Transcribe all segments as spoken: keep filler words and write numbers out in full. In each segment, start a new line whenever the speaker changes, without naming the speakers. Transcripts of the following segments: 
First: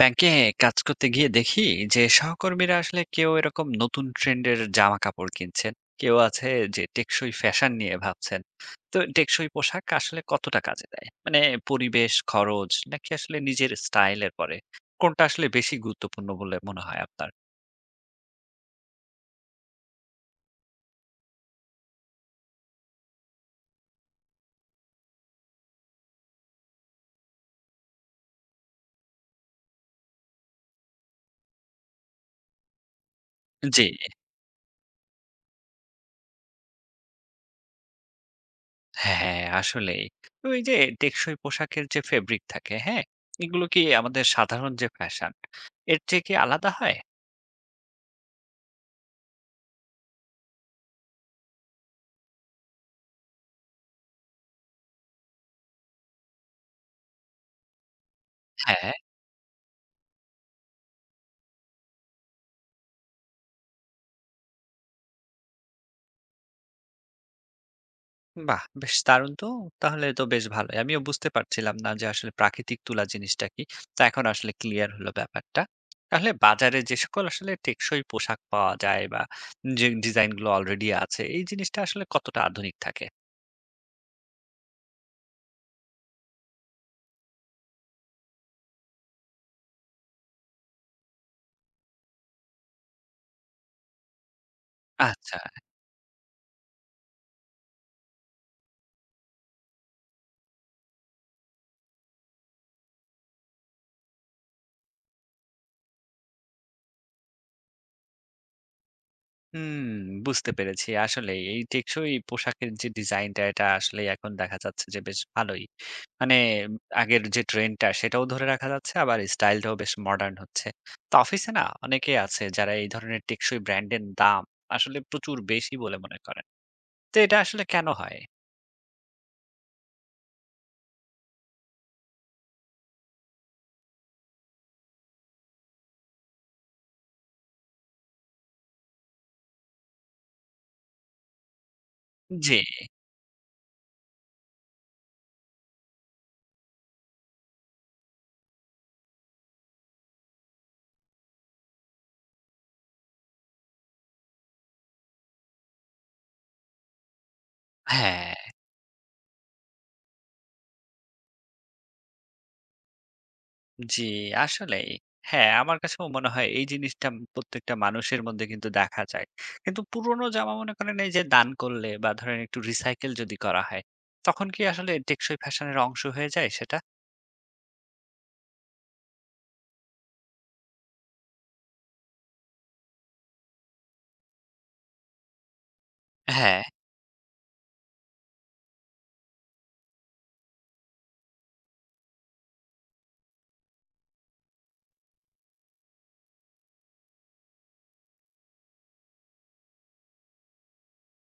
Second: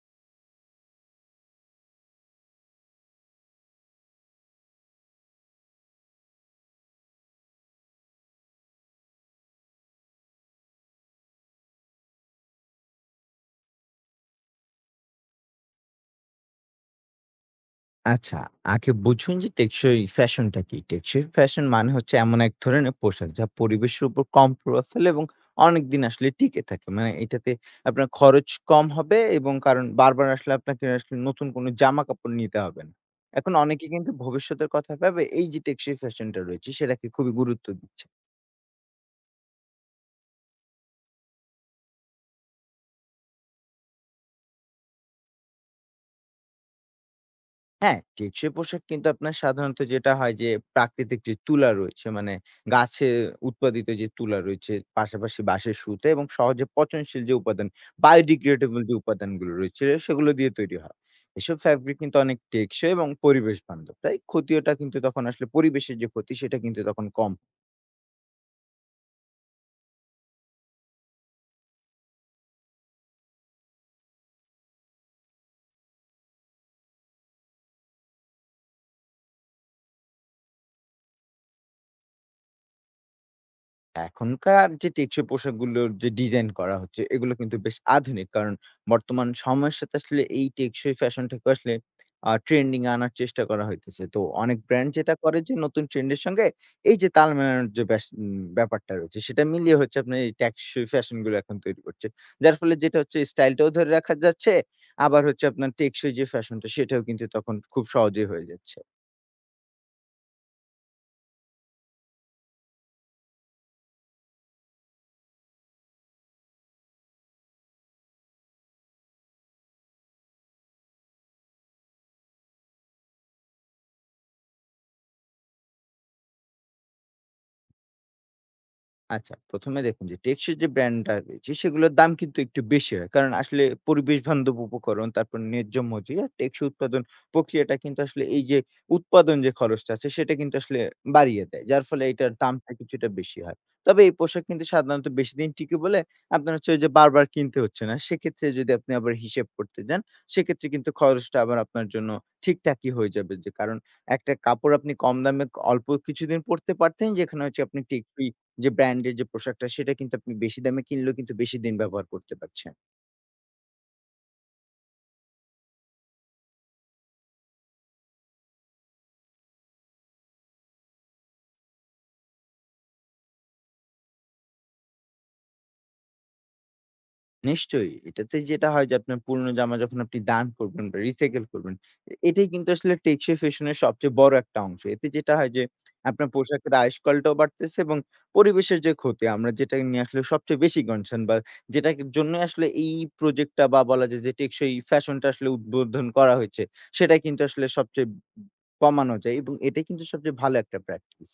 ব্যাংকে কাজ করতে গিয়ে দেখি যে সহকর্মীরা আসলে কেউ এরকম নতুন ট্রেন্ডের জামা কাপড় কিনছেন, কেউ আছে যে টেকসই ফ্যাশন নিয়ে ভাবছেন। তো টেকসই পোশাক আসলে কতটা কাজে দেয়, মানে পরিবেশ খরচ নাকি আসলে নিজের স্টাইলের পরে কোনটা আসলে বেশি গুরুত্বপূর্ণ বলে মনে হয় আপনার?
আচ্ছা, আগে বুঝুন যে টেকসই ফ্যাশনটা কি? টেকসই ফ্যাশন মানে হচ্ছে এমন এক ধরনের পোশাক যা পরিবেশের উপর কম প্রভাব ফেলে এবং অনেকদিন আসলে টিকে থাকে। মানে এটাতে আপনার খরচ কম হবে এবং কারণ বারবার আসলে আপনাকে আসলে নতুন কোনো জামাকাপড় নিতে হবে না। এখন
জি,
অনেকে কিন্তু ভবিষ্যতের কথা ভেবে এই যে টেকসই ফ্যাশনটা রয়েছে সেটাকে খুবই গুরুত্ব দিচ্ছে।
হ্যাঁ আসলেই। ওই যে টেকসই পোশাকের যে ফেব্রিক থাকে, হ্যাঁ, এগুলো কি আমাদের সাধারণ যে ফ্যাশন এর থেকে আলাদা হয়?
হ্যাঁ, টেকসই পোশাক কিন্তু আপনার সাধারণত যেটা হয় যে প্রাকৃতিক যে তুলা রয়েছে মানে গাছে উৎপাদিত যে তুলা রয়েছে, পাশাপাশি বাঁশের সুতা এবং সহজে পচনশীল যে উপাদান, biodegradable
হ্যাঁ।
যে উপাদানগুলো রয়েছে সেগুলো দিয়ে তৈরি হয়। এসব ফ্যাব্রিক কিন্তু অনেক টেকসই এবং পরিবেশ বান্ধব। তাই ক্ষতিটা কিন্তু তখন আসলে পরিবেশের যে ক্ষতি, সেটা কিন্তু তখন কম।
বাহ! বেশ দারুণ তো। তাহলে তো বেশ ভালোই। আমিও বুঝতে পারছিলাম না যে আসলে প্রাকৃতিক তুলা জিনিসটা কি। তো এখন আসলে ক্লিয়ার হলো ব্যাপারটা। তাহলে বাজারে যে সকল আসলে টেকসই পোশাক পাওয়া যায় বা যে ডিজাইন গুলো অলরেডি আছে এই জিনিসটা আসলে কতটা আধুনিক থাকে?
এখনকার যে টেকসই পোশাকগুলোর যে ডিজাইন করা হচ্ছে, এগুলো কিন্তু বেশ আধুনিক। কারণ বর্তমান সময়ের সাথে আসলে এই টেকসই ফ্যাশনটাকে আসলে আ ট্রেন্ডিং এ আনার চেষ্টা করা হইতেছে। তো অনেক ব্র্যান্ড যেটা
আচ্ছা।
করে যে নতুন ট্রেন্ডের সঙ্গে এই যে তাল মেলানোর যে ব্যাস উম ব্যাপারটা রয়েছে, সেটা মিলিয়ে হচ্ছে আপনার এই টেকসই ফ্যাশন গুলো এখন তৈরি করছে। যার ফলে যেটা হচ্ছে স্টাইলটাও ধরে রাখা যাচ্ছে, আবার হচ্ছে আপনার টেকসই যে ফ্যাশনটা সেটাও কিন্তু তখন খুব সহজেই হয়ে যাচ্ছে।
হুম, বুঝতে পেরেছি। আসলেই এই টেকসই পোশাকের যে ডিজাইনটা এটা আসলেই এখন দেখা যাচ্ছে যে বেশ ভালোই। মানে আগের যে ট্রেন্ডটা সেটাও ধরে রাখা যাচ্ছে, আবার স্টাইলটাও বেশ মডার্ন হচ্ছে। তো অফিসে না অনেকেই আছে যারা এই ধরনের টেকসই ব্র্যান্ডের দাম আসলে প্রচুর বেশি বলে মনে করেন। তো এটা আসলে কেন হয়?
আচ্ছা, প্রথম এ দেখুন যে টেকসই যে ব্র্যান্ডটা রয়েছে সেগুলোর দাম কিন্তু একটু বেশি হয়। কারণ আসলে পরিবেশ বান্ধব উপকরণ, তারপর ন্যায্য মজুরি আর টেকসই উৎপাদন প্রক্রিয়াটা কিন্তু আসলে এই যে উৎপাদন যে খরচটা আছে, সেটা কিন্তু আসলে বাড়িয়ে দেয়। যার ফলে এটার
জি,
দামটা কিছুটা বেশি হয়। তবে এই পোশাক কিন্তু সাধারণত বেশিদিন টিকে বলে আপনার হচ্ছে ওই যে বারবার কিনতে হচ্ছে না। সেক্ষেত্রে যদি আপনি আবার হিসেব করতে যান, সেক্ষেত্রে কিন্তু খরচটা আবার আপনার জন্য ঠিকঠাকই হয়ে যাবে। যে কারণ একটা কাপড় আপনি কম দামে অল্প কিছুদিন পড়তে পারতেন, যেখানে হচ্ছে আপনি টেকসই
হ্যাঁ।
যে ব্র্যান্ডের যে পোশাকটা সেটা কিন্তু আপনি বেশি দামে কিনলেও কিন্তু বেশি দিন ব্যবহার করতে পারছেন।
জি, আসলেই। হ্যাঁ, আমার কাছেও মনে হয় এই জিনিসটা প্রত্যেকটা মানুষের মধ্যে কিন্তু দেখা যায়। কিন্তু পুরনো জামা মনে করেন এই যে দান করলে বা ধরেন একটু রিসাইকেল যদি করা হয়, তখন কি আসলে টেকসই ফ্যাশনের অংশ হয়ে যায় সেটা?
নিশ্চয়ই। এটাতে যেটা হয় যে আপনার পুরনো জামা যখন আপনি দান করবেন বা রিসাইকেল করবেন, এ এটাই কিন্তু আসলে টেকসই ফ্যাশনের সবচেয়ে বড় একটা অংশ। এতে যেটা হয় যে আপনার
হ্যাঁ।
পোশাকের আয়ুষ্কালটাও বাড়তেছে এবং পরিবেশের যে ক্ষতি আমরা যেটা নিয়ে আসলে সবচেয়ে বেশি কনসার্ন, বা যেটার জন্য আসলে এই প্রজেক্টটা, বা বলা যায় যে টেকসই ফ্যাশনটা আসলে উদ্বোধন করা হয়েছে, সেটা কিন্তু আসলে সবচেয়ে কমানো যায় এবং এটাই কিন্তু সবচেয়ে ভালো একটা প্র্যাকটিস।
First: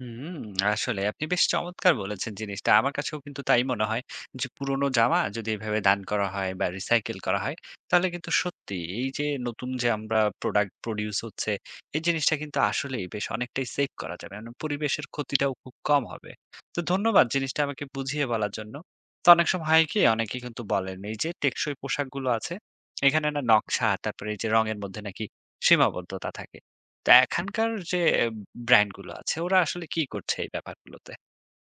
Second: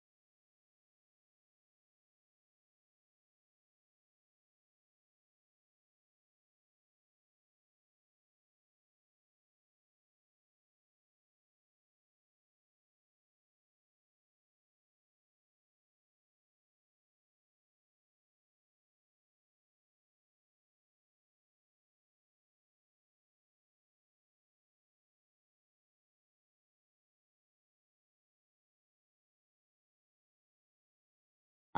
হুম, আসলে আপনি বেশ চমৎকার বলেছেন জিনিসটা। আমার কাছেও কিন্তু তাই মনে হয় যে পুরোনো জামা যদি এভাবে দান করা হয় বা রিসাইকেল করা হয়, তাহলে কিন্তু সত্যি এই যে নতুন যে আমরা প্রোডাক্ট প্রোডিউস হচ্ছে, এই জিনিসটা কিন্তু আসলেই বেশ অনেকটাই সেভ করা যাবে। মানে পরিবেশের ক্ষতিটাও খুব কম হবে। তো ধন্যবাদ জিনিসটা আমাকে বুঝিয়ে বলার জন্য। তো অনেক সময় হয় কি অনেকে কিন্তু বলেন এই যে টেকসই পোশাকগুলো আছে, এখানে না নকশা তারপরে এই যে রঙের মধ্যে নাকি সীমাবদ্ধতা থাকে। তো এখানকার যে ব্র্যান্ড গুলো আছে, ওরা আসলে কি করছে এই ব্যাপারগুলোতে?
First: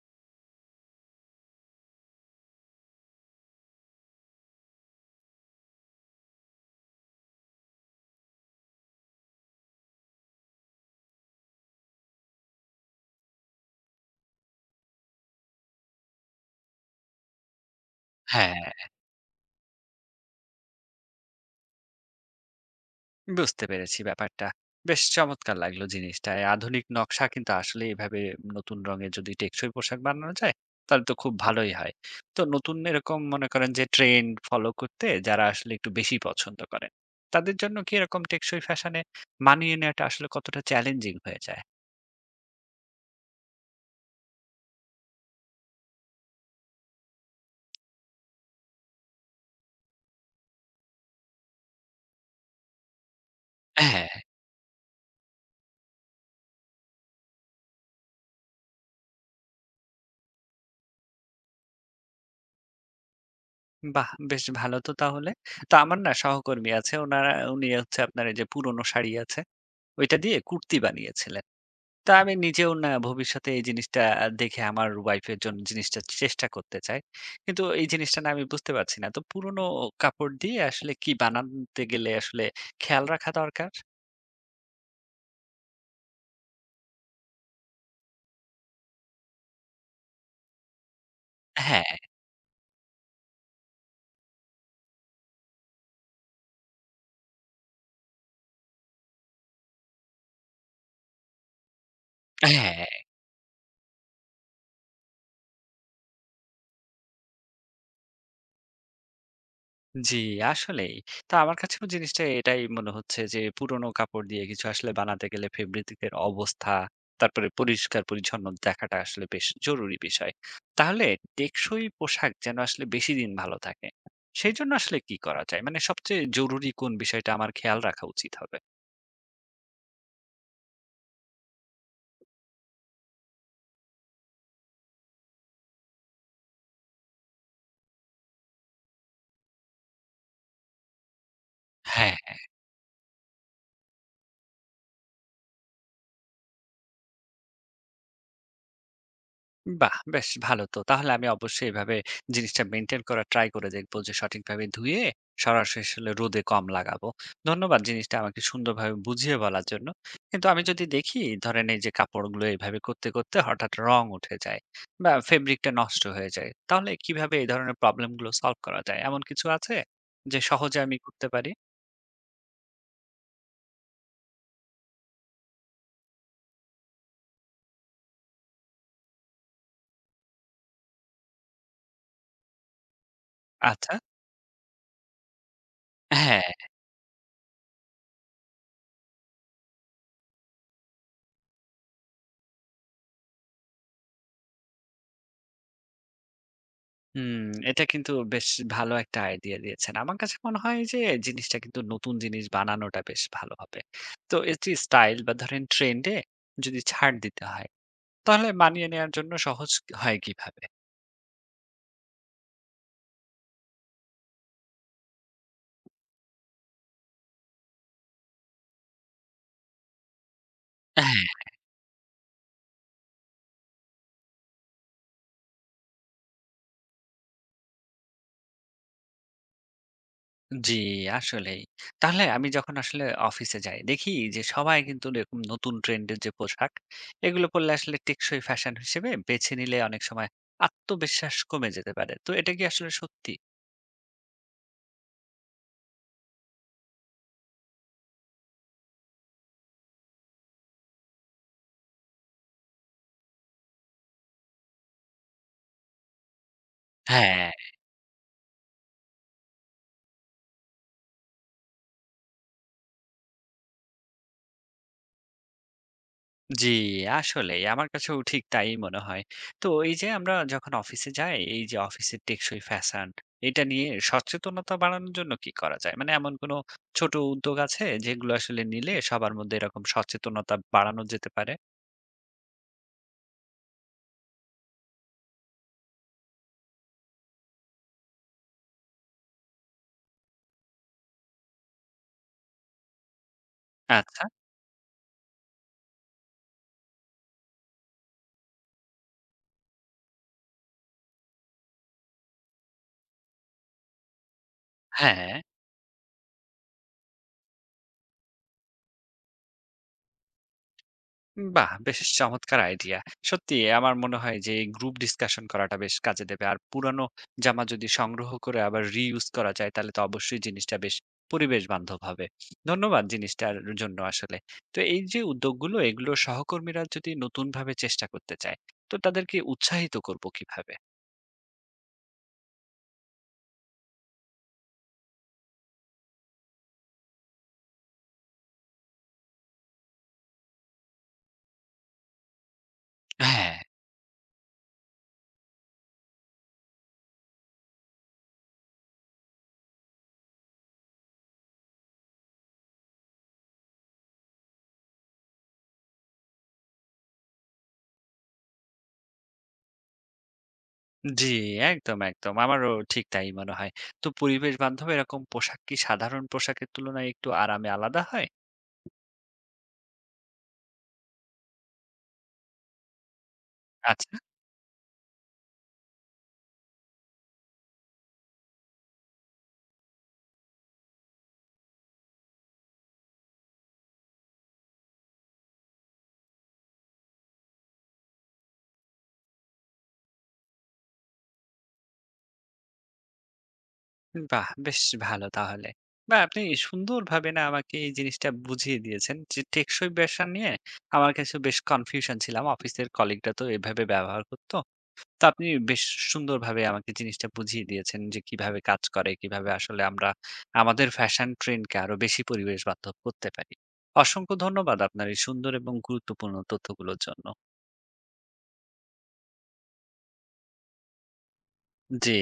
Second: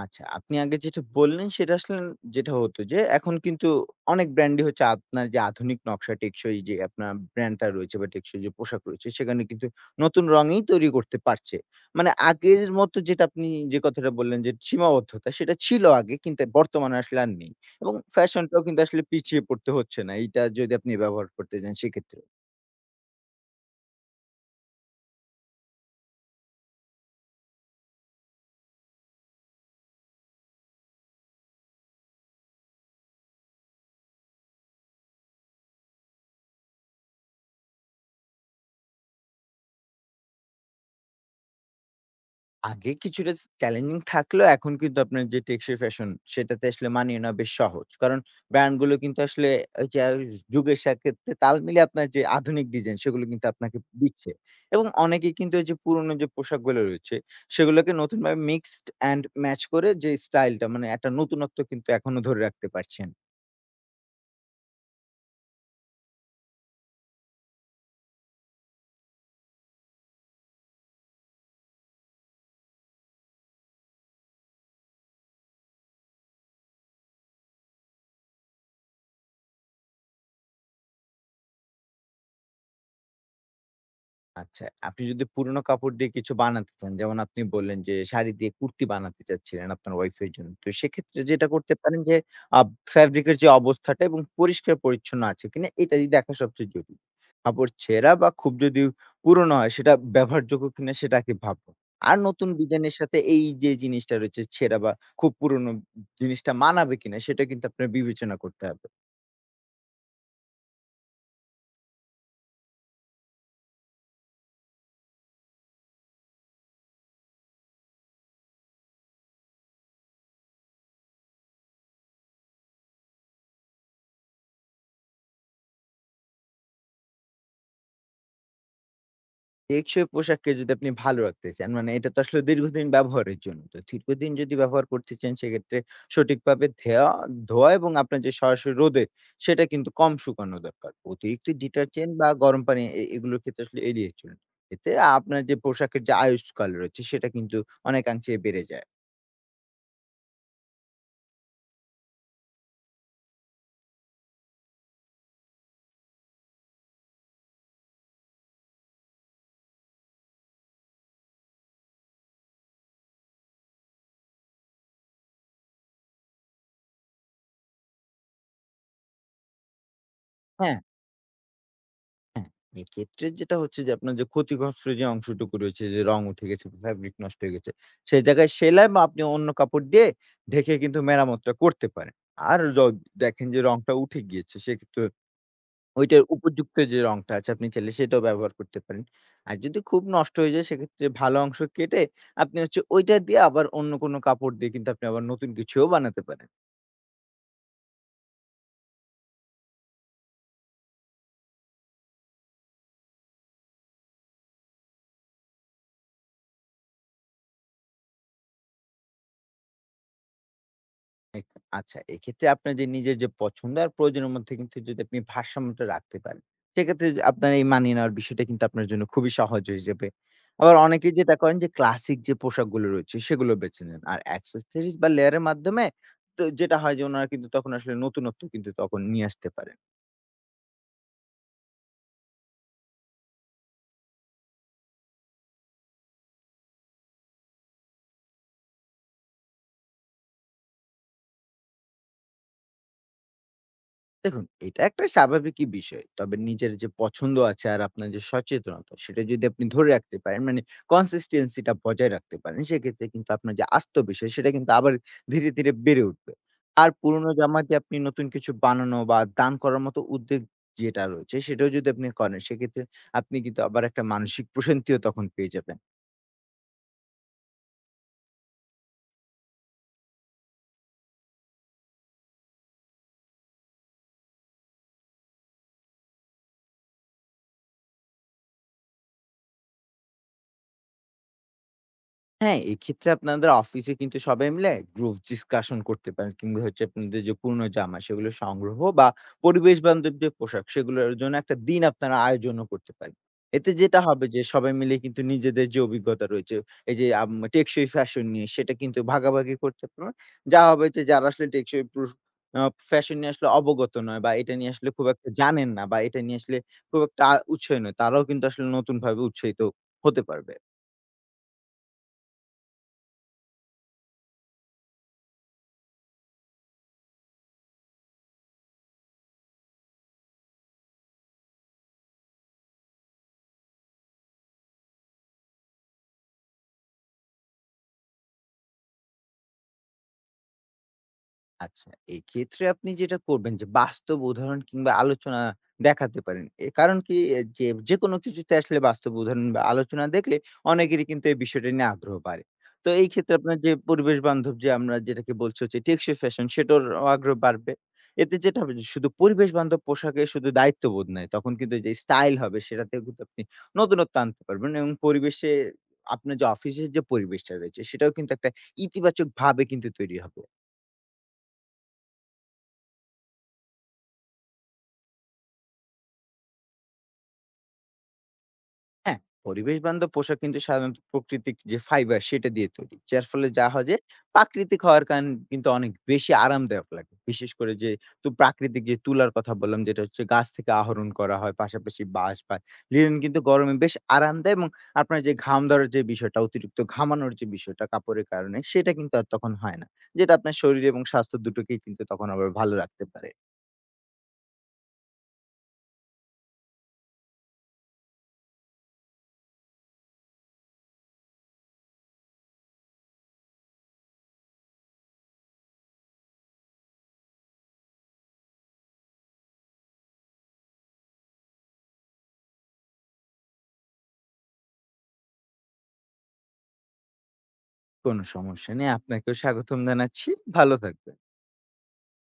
আচ্ছা, আপনি আগে যেটা বললেন, সেটা আসলে যেটা হতো যে এখন কিন্তু অনেক ব্র্যান্ডই হচ্ছে আপনার যে আধুনিক নকশা, টেকসই যে আপনার ব্র্যান্ডটা রয়েছে বা টেকসই যে পোশাক রয়েছে, সেখানে কিন্তু নতুন রঙেই তৈরি করতে পারছে। মানে আগের মতো যেটা আপনি, যে কথাটা বললেন যে সীমাবদ্ধতা, সেটা ছিল আগে, কিন্তু বর্তমানে আসলে আর নেই। এবং
হ্যাঁ,
ফ্যাশনটাও কিন্তু আসলে পিছিয়ে পড়তে হচ্ছে না, এইটা যদি আপনি ব্যবহার করতে যান সেক্ষেত্রে।
বুঝতে পেরেছি ব্যাপারটা। বেশ চমৎকার লাগলো জিনিসটা। এই আধুনিক নকশা কিন্তু আসলে এভাবে নতুন রঙের যদি টেকসই পোশাক বানানো যায়, তাহলে তো খুব ভালোই হয়। তো নতুন এরকম মনে করেন যে ট্রেন্ড ফলো করতে যারা আসলে একটু বেশি পছন্দ করেন, তাদের জন্য কি এরকম টেকসই ফ্যাশনে মানিয়ে নেওয়াটা আসলে কতটা চ্যালেঞ্জিং হয়ে যায়?
আগে কিছুটা চ্যালেঞ্জিং থাকলেও এখন কিন্তু আপনার যে টেকসই ফ্যাশন, সেটাতে আসলে মানিয়ে নেওয়া বেশ সহজ। কারণ ব্র্যান্ড গুলো কিন্তু আসলে ওই যে যুগের সাথে তাল মিলিয়ে আপনার যে আধুনিক ডিজাইন, সেগুলো কিন্তু আপনাকে
হ্যাঁ,
দিচ্ছে। এবং অনেকেই কিন্তু ওই যে পুরনো যে পোশাকগুলো রয়েছে সেগুলোকে নতুনভাবে মিক্সড অ্যান্ড ম্যাচ করে যে স্টাইলটা, মানে একটা নতুনত্ব কিন্তু এখনো ধরে রাখতে পারছেন।
বাহ! বেশ ভালো তো তাহলে। তো আমার না সহকর্মী আছে, উনারা উনি হচ্ছে আপনার এই যে পুরনো শাড়ি আছে ওইটা দিয়ে কুর্তি বানিয়েছিলেন। তো আমি নিজেও না ভবিষ্যতে এই জিনিসটা দেখে আমার ওয়াইফের জন্য জিনিসটা চেষ্টা করতে চাই। কিন্তু এই জিনিসটা না আমি বুঝতে পারছি না। তো পুরনো কাপড় দিয়ে আসলে কি বানাতে গেলে আসলে খেয়াল রাখা দরকার?
আচ্ছা, আপনি যদি পুরোনো কাপড় দিয়ে কিছু বানাতে চান, যেমন আপনি বললেন যে শাড়ি দিয়ে কুর্তি বানাতে চাচ্ছিলেন আপনার ওয়াইফের জন্য। তো সেক্ষেত্রে যেটা করতে
হ্যাঁ,
পারেন যে আ ফেব্রিকের যে অবস্থাটা এবং পরিষ্কার পরিচ্ছন্ন আছে কিনা, এটাই দেখা সবচেয়ে জরুরি। কাপড় ছেঁড়া বা খুব যদি পুরোনো হয়, সেটা ব্যবহারযোগ্য কিনা সেটা আগে ভাবুন। আর নতুন
হ্যাঁ।
ডিজাইনের সাথে এই যে জিনিসটা রয়েছে, ছেঁড়া বা খুব পুরোনো জিনিসটা মানাবে কিনা, সেটা কিন্তু আপনার বিবেচনা করতে হবে।
জি, আসলেই। তো আমার কাছেও জিনিসটা এটাই মনে হচ্ছে যে পুরোনো কাপড় দিয়ে কিছু আসলে বানাতে গেলে ফেব্রিকের অবস্থা, তারপরে পরিষ্কার-পরিচ্ছন্ন দেখাটা আসলে বেশ জরুরি বিষয়। তাহলে টেকসই পোশাক যেন আসলে বেশিদিন ভালো থাকে, সেইজন্য আসলে কি করা যায়? মানে সবচেয়ে জরুরি কোন বিষয়টা আমার খেয়াল রাখা উচিত হবে?
টেকসই পোশাককে যদি আপনি ভালো রাখতে চান, মানে এটা তো আসলে দীর্ঘদিন ব্যবহারের জন্য। তো দীর্ঘদিন যদি ব্যবহার করতে চান, সেক্ষেত্রে সঠিকভাবে ধেয়া ধোয়া এবং আপনার যে সরাসরি রোদে সেটা কিন্তু কম শুকানো দরকার। অতিরিক্ত ডিটারজেন্ট বা
হ্যাঁ।
গরম পানি, এ এগুলোর ক্ষেত্রে আসলে এড়িয়ে চলুন। এতে আপনার যে পোশাকের যে আয়ুষ্কাল রয়েছে, সেটা কিন্তু অনেকাংশে বেড়ে যায়।
বাহ! বেশ ভালো তো। তাহলে আমি অবশ্যই এভাবে জিনিসটা মেইনটেইন করার ট্রাই করে দেখব যে সঠিকভাবে ধুয়ে সরাসরি আসলে রোদে কম লাগাবো। ধন্যবাদ জিনিসটা আমাকে সুন্দরভাবে বুঝিয়ে বলার জন্য। কিন্তু আমি যদি দেখি ধরেন এই যে কাপড়গুলো এভাবে করতে, করতে হঠাৎ রং উঠে যায় বা ফেব্রিকটা নষ্ট হয়ে যায়, তাহলে কিভাবে এই ধরনের প্রবলেমগুলো সলভ করা যায়? এমন কিছু আছে যে
হ্যাঁ?
সহজে আমি করতে পারি?
হ্যাঁ, এক্ষেত্রে যেটা হচ্ছে যে আপনার যে ক্ষতিগ্রস্ত যে অংশটুকু রয়েছে, যে রং উঠে গেছে, ফেব্রিক নষ্ট হয়ে গেছে, সেই জায়গায় সেলাই বা আপনি অন্য কাপড় দিয়ে ঢেকে কিন্তু মেরামতটা করতে পারেন। আর য দেখেন যে রংটা
আচ্ছা।
উঠে গিয়েছে, সেক্ষেত্রে ওইটার
হ্যাঁ।
উপযুক্ত যে রংটা আছে, আপনি চাইলে সেটাও ব্যবহার করতে পারেন। আর যদি খুব নষ্ট হয়ে যায়, সেক্ষেত্রে ভালো অংশ কেটে আপনি হচ্ছে ওইটা দিয়ে আবার অন্য কোনো কাপড় দিয়ে কিন্তু আপনি আবার নতুন কিছুও বানাতে পারেন।
হুম, এটা কিন্তু বেশ ভালো একটা আইডিয়া দিয়েছেন। আমার কাছে মনে হয় যে জিনিসটা কিন্তু নতুন জিনিস বানানোটা বেশ ভালো হবে। তো এই যে স্টাইল বা ধরেন ট্রেন্ড এ যদি ছাড় দিতে হয়, তাহলে মানিয়ে নেয়ার জন্য সহজ হয় কিভাবে?
আচ্ছা, এক্ষেত্রে আপনার যে নিজের যে পছন্দ আর প্রয়োজনের মধ্যে কিন্তু যদি আপনি ভারসাম্যটা রাখতে পারেন, সেক্ষেত্রে যে আপনার এই মানিয়ে নেওয়ার বিষয়টা কিন্তু আপনার জন্য খুবই সহজ হয়ে যাবে। আবার অনেকেই
হ্যাঁ,
যেটা করেন, যে ক্লাসিক যে পোশাকগুলো রয়েছে সেগুলো বেছে নেন। আর accessories বা লেয়ারের মাধ্যমে, তো যেটা হয় যে উনারা কিন্তু তখন আসলে নতুনত্ব কিন্তু তখন নিয়ে আসতে পারেন।
জি আসলেই। তাহলে আমি যখন আসলে অফিসে যাই দেখি যে সবাই কিন্তু এরকম নতুন ট্রেন্ড এর যে পোশাক এগুলো পড়লে আসলে টেকসই ফ্যাশন হিসেবে বেছে নিলে অনেক সময় আত্মবিশ্বাস কমে যেতে পারে। তো এটা কি আসলে সত্যি?
দেখুন, এটা একটা স্বাভাবিকই বিষয়। তবে নিজের যে পছন্দ আছে আর আপনার যে সচেতনতা, সেটা যদি আপনি ধরে রাখতে পারেন, মানে consistency টা বজায় রাখতে পারেন, সেক্ষেত্রে কিন্তু আপনার যে আত্মবিশ্বাস, সেটা কিন্তু আবার ধীরে, ধীরে বেড়ে উঠবে। আর পুরোনো
হ্যাঁ।
জামা দিয়ে আপনি নতুন কিছু বানানো বা দান করার মতো উদ্যোগ যেটা রয়েছে, সেটাও যদি আপনি করেন, সেক্ষেত্রে আপনি কিন্তু আবার একটা মানসিক প্রশান্তিও তখন পেয়ে যাবেন।
জি, আসলেই আমার কাছেও ঠিক তাই মনে হয়। তো এই যে আমরা যখন অফিসে যাই, এই যে অফিসের টেকসই ফ্যাশন, এটা নিয়ে সচেতনতা বাড়ানোর জন্য কি করা যায়? মানে এমন কোনো ছোট উদ্যোগ আছে যেগুলো আসলে নিলে সবার মধ্যে এরকম সচেতনতা বাড়ানো যেতে পারে?
হ্যাঁ, এক্ষেত্রে আপনাদের অফিসে কিন্তু সবাই মিলে গ্রুপ ডিসকাশন করতে পারেন, কিংবা হচ্ছে আপনাদের যে পুরনো জামা সেগুলো সংগ্রহ বা পরিবেশ বান্ধব যে পোশাক, সেগুলোর জন্য একটা দিন আপনারা আয়োজনও করতে পারেন। এতে যেটা
আচ্ছা,
হবে যে সবাই মিলে কিন্তু নিজেদের যে অভিজ্ঞতা রয়েছে এই যে আম টেকসই ফ্যাশন নিয়ে, সেটা কিন্তু ভাগাভাগি করতে পারবেন। যা হবে যে, যারা আসলে টেকসই প্রস আ ফ্যাশন নিয়ে আসলে অবগত নয়, বা এটা নিয়ে আসলে খুব একটা
হ্যাঁ।
জানেন না, বা এটা নিয়ে আসলে খুব একটা আ উৎসাহী নয়, তারাও কিন্তু আসলে নতুনভাবে উৎসাহিত হতে পারবে।
বাহ! বেশ চমৎকার আইডিয়া। সত্যি আমার মনে হয় যে এই গ্রুপ ডিসকাশন করাটা বেশ কাজে দেবে। আর পুরানো জামা যদি সংগ্রহ করে আবার রিইউজ করা যায় তাহলে তো অবশ্যই জিনিসটা বেশ পরিবেশ বান্ধব হবে। ধন্যবাদ জিনিসটার জন্য আসলে। তো এই যে উদ্যোগগুলো এগুলো সহকর্মীরা যদি নতুনভাবে চেষ্টা করতে চায়, তো তাদেরকে উৎসাহিত করব কিভাবে?
আচ্ছা, এক্ষেত্রে আপনি যেটা করবেন যে বাস্তব উদাহরণ কিংবা আলোচনা দেখাতে পারেন। এ কারণ কি, এ যে যেকোনো কিছুতে আসলে বাস্তব উদাহরণ বা আলোচনা দেখলে অনেকেরই কিন্তু এই বিষয়টা নিয়ে আগ্রহ বাড়ে। তো এই ক্ষেত্রে
হ্যাঁ,
আপনার যে পরিবেশ বান্ধব, যে আমরা যেটাকে বলছি হচ্ছে টেকসই ফ্যাশন, সেটার আগ্রহ বাড়বে। এতে যেটা হবে যে শুধু পরিবেশ বান্ধব পোশাকে শুধু দায়িত্ববোধ নয়, তখন কিন্তু যে স্টাইল হবে, সেটাতেও কিন্তু আপনি নতুনত্ব আনতে পারবেন এবং পরিবেশে আপনার যে অফিসের যে পরিবেশটা রয়েছে, সেটাও কিন্তু একটা ইতিবাচকভাবে কিন্তু তৈরি হবে।
জি একদম, একদম। আমারও ঠিক তাই মনে হয়। তো পরিবেশ বান্ধব এরকম পোশাক কি সাধারণ পোশাকের তুলনায় একটু আরামে আলাদা হয়?
হ্যাঁ, পরিবেশ বান্ধব পোশাক কিন্তু সাধারণত প্রকৃতিক যে ফাইবার সেটা দিয়ে তৈরি। যার ফলে যা হয় যে
আচ্ছা।
প্রাকৃতিক হওয়ার কারণ কিন্তু অনেক বেশি আরামদায়ক লাগে। বিশেষ করে যে, তো প্রাকৃতিক যে তুলার কথা বললাম, যেটা হচ্ছে গাছ থেকে আহরণ করা হয়। পাশাপাশি বাঁশ বা লিনেন কিন্তু গরমে বেশ আরাম দেয় এবং আপনার যে ঘাম ধরার যে বিষয়টা, অতিরিক্ত ঘামানোর যে বিষয়টা কাপড়ের কারণে সেটা কিন্তু আর তখন হয় না। যেটা আপনার শরীর এবং স্বাস্থ্য দুটোকেই কিন্তু তখন আবার ভালো রাখতে পারে।
বাহ! বেশ ভালো তাহলে। বা আপনি সুন্দরভাবে না আমাকে এই জিনিসটা বুঝিয়ে দিয়েছেন যে, টেকসই ব্যবসা নিয়ে আমার কাছে বেশ কনফিউশন ছিলাম। অফিসের কলিগরা তো এভাবে ব্যবহার করত। তো আপনি বেশ সুন্দরভাবে আমাকে জিনিসটা বুঝিয়ে দিয়েছেন যে, কিভাবে কাজ করে, কিভাবে আসলে আমরা আমাদের ফ্যাশন ট্রেন্ডকে আরো বেশি পরিবেশ বান্ধব করতে পারি। অসংখ্য ধন্যবাদ আপনার এই সুন্দর এবং গুরুত্বপূর্ণ তথ্যগুলোর জন্য।
কোনো সমস্যা নেই। আপনাকেও স্বাগতম জানাচ্ছি। ভালো থাকবেন।
জি।